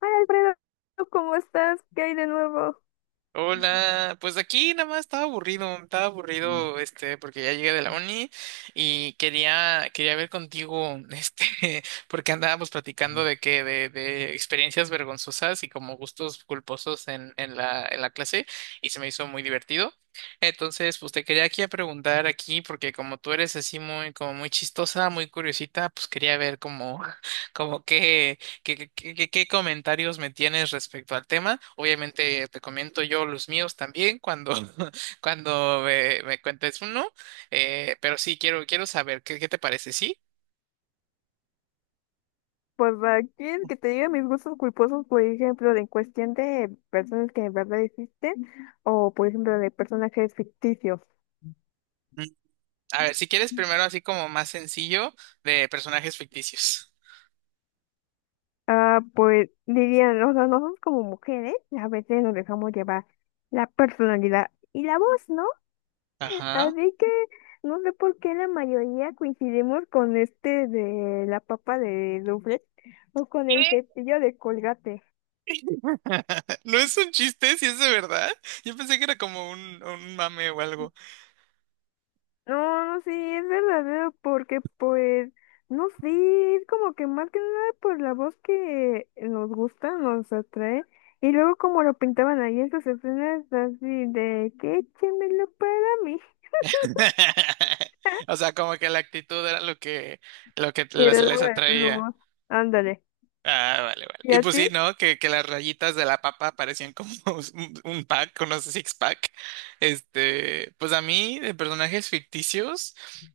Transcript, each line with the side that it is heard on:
left: Hola Alfredo, ¿cómo estás? ¿Qué hay de nuevo?
right: Hola, pues aquí nada más estaba aburrido, porque ya llegué de la uni y quería ver contigo, porque andábamos platicando de experiencias vergonzosas y como gustos culposos en la clase y se me hizo muy divertido. Entonces, pues te quería aquí a preguntar aquí, porque como tú eres así muy, como muy chistosa, muy curiosita, pues quería ver como, como ¿Qué comentarios me tienes respecto al tema? Obviamente te comento yo los míos también cuando, cuando me cuentes uno, pero sí, quiero saber, qué te parece? ¿Sí?
left: Pues aquí el que te diga mis gustos culposos, por ejemplo, de en cuestión de personas que en verdad existen o por ejemplo de personajes ficticios.
right: Mm, A ver, si quieres primero así como más sencillo de personajes ficticios.
left: Ah, pues dirían, o sea, nosotros como mujeres a veces nos dejamos llevar la personalidad y la voz, ¿no?
right: Ajá.
left: Así que no sé por qué la mayoría coincidimos con este de la papa de Duflet o con el
right: ¿Qué?
left: cepillo de Colgate.
right: No es un chiste, si es de verdad. Yo pensé que era como un mame o algo.
left: No, sí, es verdadero, porque pues, no sé, es como que más que nada por la voz que nos gusta, nos atrae, y luego como lo pintaban ahí esas escenas así de que échemelo para mí,
right: O sea, como que la actitud era lo que
left: y le
right: les
left: daba el
right: atraía.
left: pluma, ándale,
right: Ah, vale, vale.
left: ¿y
right: Y
left: a
right: pues
left: ti?
right: sí, ¿no? Que las rayitas de la papa parecían como un pack, unos six pack. Este, pues a mí, de personajes ficticios,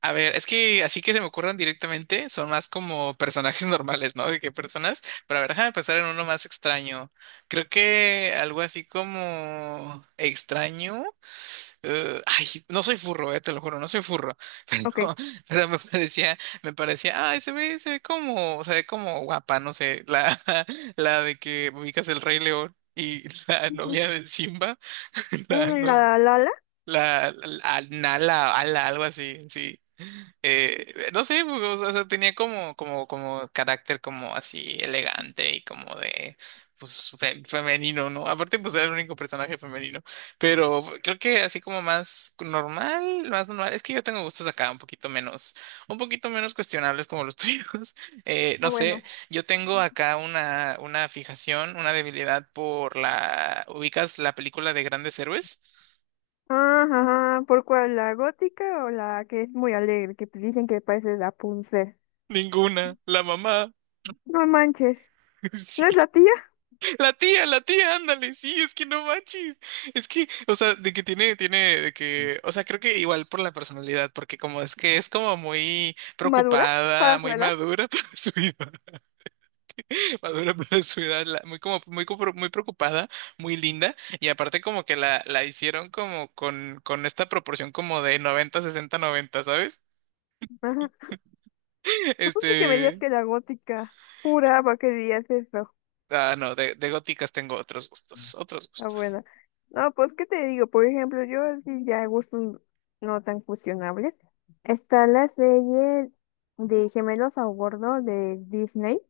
right: a ver, es que así que se me ocurran directamente, son más como personajes normales, ¿no? De que personas, pero a ver, déjame pensar en uno más extraño. Creo que algo así como extraño. Ay, no soy furro, te lo juro, no soy furro.
left: Ok.
right: Pero, pero me parecía, ay, se ve como guapa, no sé, la de que ubicas el Rey León y la
left: Ujú.
right: novia de Simba,
left: Mm,
right: no,
left: la la la,
right: la, la- Nala, Ala, algo así, sí. No sé, pues, o sea, tenía como, carácter como así elegante y como de, pues, femenino, ¿no? Aparte, pues era el único personaje femenino. Pero creo que así como más normal, es que yo tengo gustos acá un poquito menos cuestionables como los tuyos.
left: ah
right: No
left: bueno,
right: sé, yo tengo acá una fijación, una debilidad por ¿ubicas la película de Grandes Héroes?
left: ajá, ajá, ¿por cuál? ¿La gótica o la que es muy alegre, que dicen que parece la Rapunzel?
right: Ninguna, la mamá.
left: No manches, ¿no
right: Sí.
left: es la tía?
right: La tía, ándale, sí, es que no manches. Es que, o sea, de que tiene, o sea, creo que igual por la personalidad, porque como es que es como muy
left: ¿Madura?
right: preocupada,
left: ¿Para su
right: muy
left: edad?
right: madura para su edad, madura para su edad, muy preocupada, muy linda, y aparte como que la hicieron como con esta proporción como de 90-60-90, ¿sabes?
left: Ajá. Yo pensé que me digas
right: Este,
left: que la gótica. Juraba que dirías eso.
right: ah, no, de góticas tengo otros gustos, otros
left: Ah,
right: gustos.
left: bueno. No, pues, ¿qué te digo? Por ejemplo, yo así ya gustos no tan cuestionables. Está la serie de Gemelos a Bordo de Disney.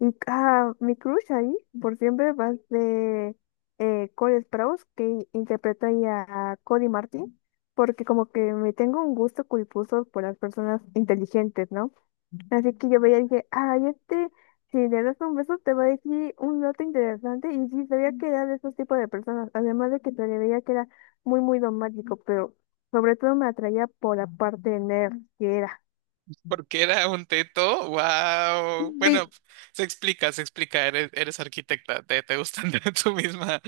left: Y ah, mi crush ahí, por siempre, va de Cole Sprouse, que interpreta ahí a Cody Martin. Porque como que me tengo un gusto culposo por las personas inteligentes, ¿no? Así que yo veía y dije, ay, este, si le das un beso te va a decir un dato interesante. Y sí, sabía que era de esos tipos de personas. Además de que se le veía que era muy dogmático, pero sobre todo me atraía por la parte nerd que era.
right: Porque era un teto, wow. Bueno,
left: Sí.
right: se explica, eres arquitecta, te gustan tu misma,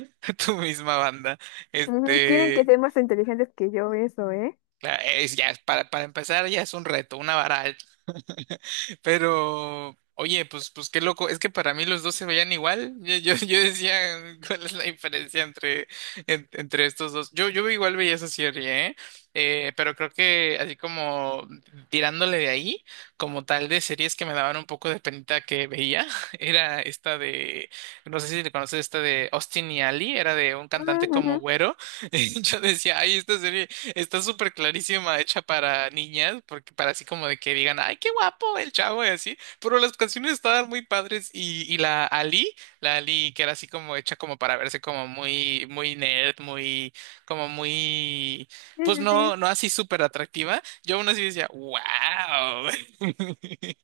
right: tu misma banda.
left: Ujú, tienen que
right: Este,
left: ser más inteligentes que yo, eso, ¿eh?
right: Claro, es, ya, para empezar ya es un reto, una varal. Pero, oye, pues, qué loco, es que para mí los dos se veían igual. Yo decía, ¿cuál es la diferencia entre estos dos? Yo igual veía esa serie, ¿eh? Pero creo que así como tirándole de ahí, como tal de series que me daban un poco de penita que veía, era esta de, no sé si te conoces, esta de Austin y Ali, era de un cantante
left: Ujú.
right: como güero. Y yo decía, ay, esta serie. Está súper clarísima, hecha para niñas, porque para así como de que digan, ay, qué guapo el chavo y así, pero las canciones estaban muy padres y la Ali que era así como hecha como para verse como muy, muy nerd, como muy,
left: Sí,
right: pues
left: sí,
right: no,
left: sí.
right: no así súper atractiva, yo aún así decía, wow.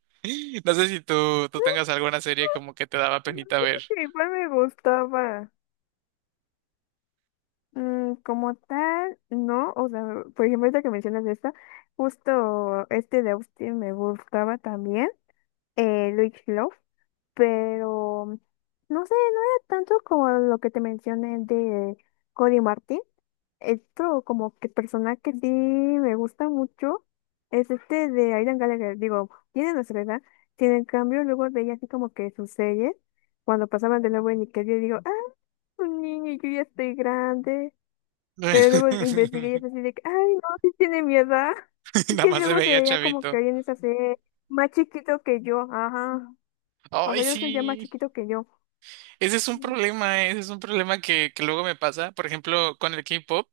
right: No sé si tú tengas alguna serie como que te daba
left: Mm,
right: penita ver.
left: creo que igual me gustaba. Mm, como tal, no. O sea, por ejemplo, ahorita que mencionas esta, justo este de Austin me gustaba también. Luis Love, pero no sé, no era tanto como lo que te mencioné de Cody Martin. Esto como que persona que sí me gusta mucho es este de Aidan Gallagher. Digo, tiene nuestra edad, sin en cambio luego veía así como que sus series, cuando pasaban de nuevo en Nickelodeon, digo, ah, un niño, yo ya estoy grande. Pero luego investigué y es así de que, ay, no, sí tiene mi edad. Y
right: Nada
left: que
right: más se
left: luego se
right: veía
left: veía como que
right: chavito.
left: hoy en esa más chiquito que yo, ajá. O sea,
right: Ay,
left: ellos son ya más
right: sí.
left: chiquito que yo.
right: Ese es un problema, ese es un problema que luego me pasa. Por ejemplo, con el K-pop,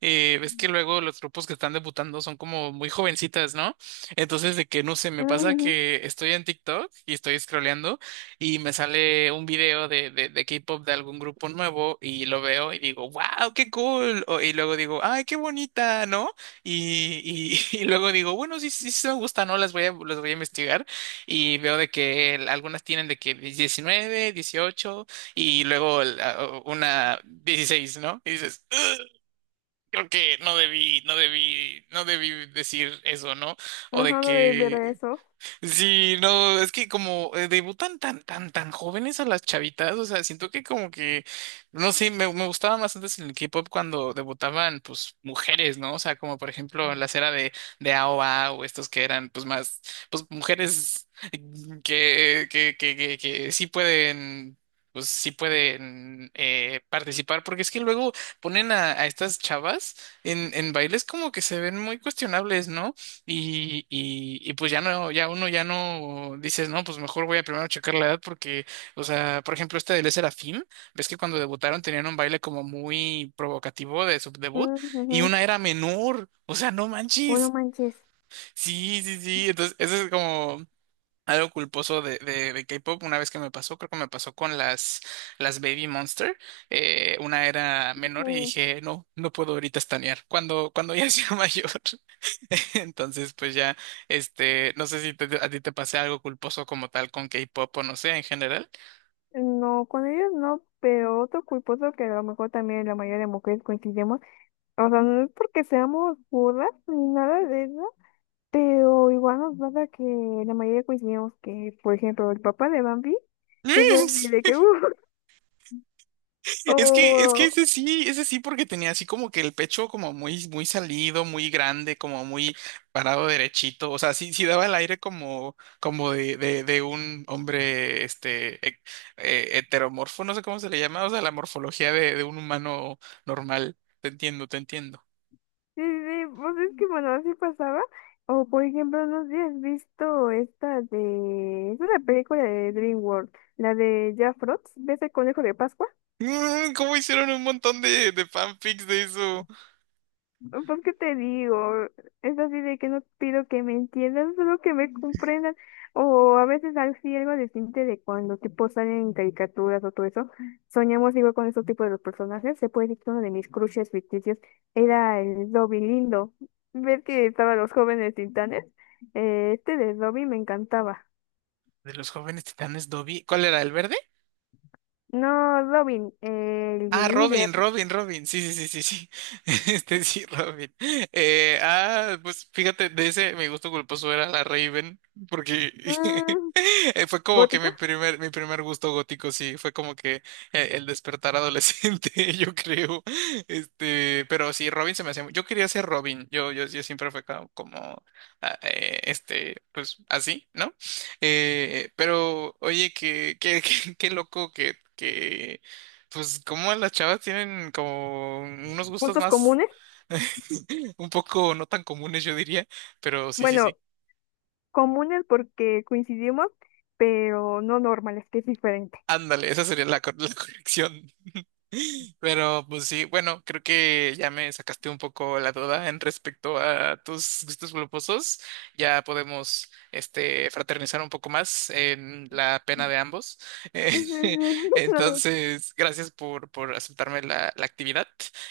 right: ves que luego los grupos que están debutando son como muy jovencitas, ¿no? Entonces, de que no sé, me pasa
left: Ujú,
right: que estoy en TikTok y estoy scrolleando y me sale un video de K-pop de algún grupo nuevo y lo veo y digo, wow, qué cool. Y luego digo, ay, qué bonita, ¿no? Y luego digo, bueno, sí, sí, sí me gusta, ¿no? Las voy a investigar y veo de que algunas tienen de que 19 18 y luego una 16, ¿no? Y dices, "Ugh, creo que no debí, no debí, no debí decir eso, ¿no? O de
left: ajá, no debí ver
right: que
left: eso.
right: Sí, no, es que como debutan tan, tan, tan jóvenes a las chavitas, o sea, siento que como que, no sé, me gustaba más antes en el K-pop cuando debutaban, pues, mujeres, ¿no? O sea, como por ejemplo en la era de AOA o A o estos que eran, pues, más, pues, mujeres que sí pueden... Pues sí pueden participar, porque es que luego ponen a estas chavas en bailes como que se ven muy cuestionables, ¿no? Y pues ya no, ya uno ya no dices, no, pues mejor voy a primero checar la edad porque, o sea, por ejemplo, este de Le Serafim, ves que cuando debutaron tenían un baile como muy provocativo de su debut y
left: Ujú,
right: una era menor, o sea, no
left: bueno,
right: manches.
left: manches.
right: Sí, sí, sí, entonces eso es como, algo culposo de K-pop, una vez que me pasó, creo que me pasó con las Baby Monster, una era menor y
left: Ujú.
right: dije, no, no puedo ahorita estanear, cuando ya sea mayor. Entonces, pues ya, este, no sé si a ti te pasé algo culposo como tal con K-pop o no sé, en general.
left: No, con ellos no, pero otro culposo que a lo mejor también la mayoría de mujeres coincidimos, o sea, no es porque seamos burras ni nada de eso, pero igual nos pasa que la mayoría coincidimos que, por ejemplo, el papá de Bambi es así de que,
right: Es que
left: o,
right: ese sí, porque tenía así como que el pecho como muy, muy salido, muy grande, como muy parado derechito. O sea, sí, sí daba el aire como de un hombre, este, heteromorfo, no sé cómo se le llama, o sea, la morfología de un humano normal. Te entiendo, te entiendo.
left: sí, sí, sí, pues es que bueno, así pasaba. O por ejemplo, no sé si has visto esta de... Es una película de DreamWorld, la de Jack Frost, ¿ves el conejo de Pascua?
right: ¿Cómo hicieron un montón de fanfics de eso?
left: Pues qué te digo, es así de que no pido que me entiendan, solo que me comprendan. O a veces así algo distinto de cuando tipo salen en caricaturas o todo eso. Soñamos igual con esos tipos de los personajes. Se puede decir que uno de mis crushes ficticios era el Dobby lindo. Ver que estaban los jóvenes titanes. Este de Dobby me encantaba.
right: De los jóvenes titanes Dobby. ¿Cuál era? ¿El verde?
left: No, Dobby el
right: Ah,
left: líder.
right: Robin, Robin, Robin. Sí, sí, sí, sí, sí. Este sí, Robin. Ah, pues fíjate, de ese mi gusto culposo era la Raven, porque
left: Mm,
right: fue como que
left: gótica,
right: mi primer gusto gótico, sí, fue como que el despertar adolescente, yo creo. Este, pero sí, Robin se me hacía. Yo quería ser Robin. Yo siempre fue como, este, pues así, ¿no? Pero oye, qué loco que pues como las chavas tienen como unos gustos
left: gustos
right: más
left: comunes.
right: un poco no tan comunes, yo diría, pero sí, sí, sí.
left: Bueno, comunes porque coincidimos, pero no normales, que es diferente.
right: Ándale, esa sería la corrección. Pero pues sí, bueno, creo que ya me sacaste un poco la duda en respecto a tus gustos culposos. Ya podemos este fraternizar un poco más en la pena de ambos. Eh,
left: Sí, sí, no,
right: entonces, gracias por aceptarme la actividad.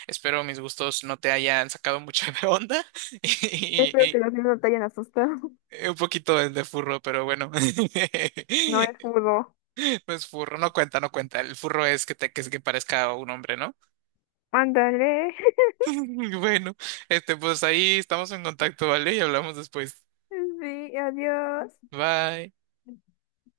right: Espero mis gustos no te hayan sacado mucho de onda y,
left: espero que
right: y-
left: los niños no te hayan asustado.
right: y un poquito de furro, pero bueno.
left: No es fútbol.
right: No es furro, no cuenta, no cuenta. El furro es que que parezca un hombre, ¿no?
left: Ándale.
right: Bueno, este, pues ahí estamos en contacto, ¿vale? Y hablamos después.
left: Sí, adiós.
right: Bye.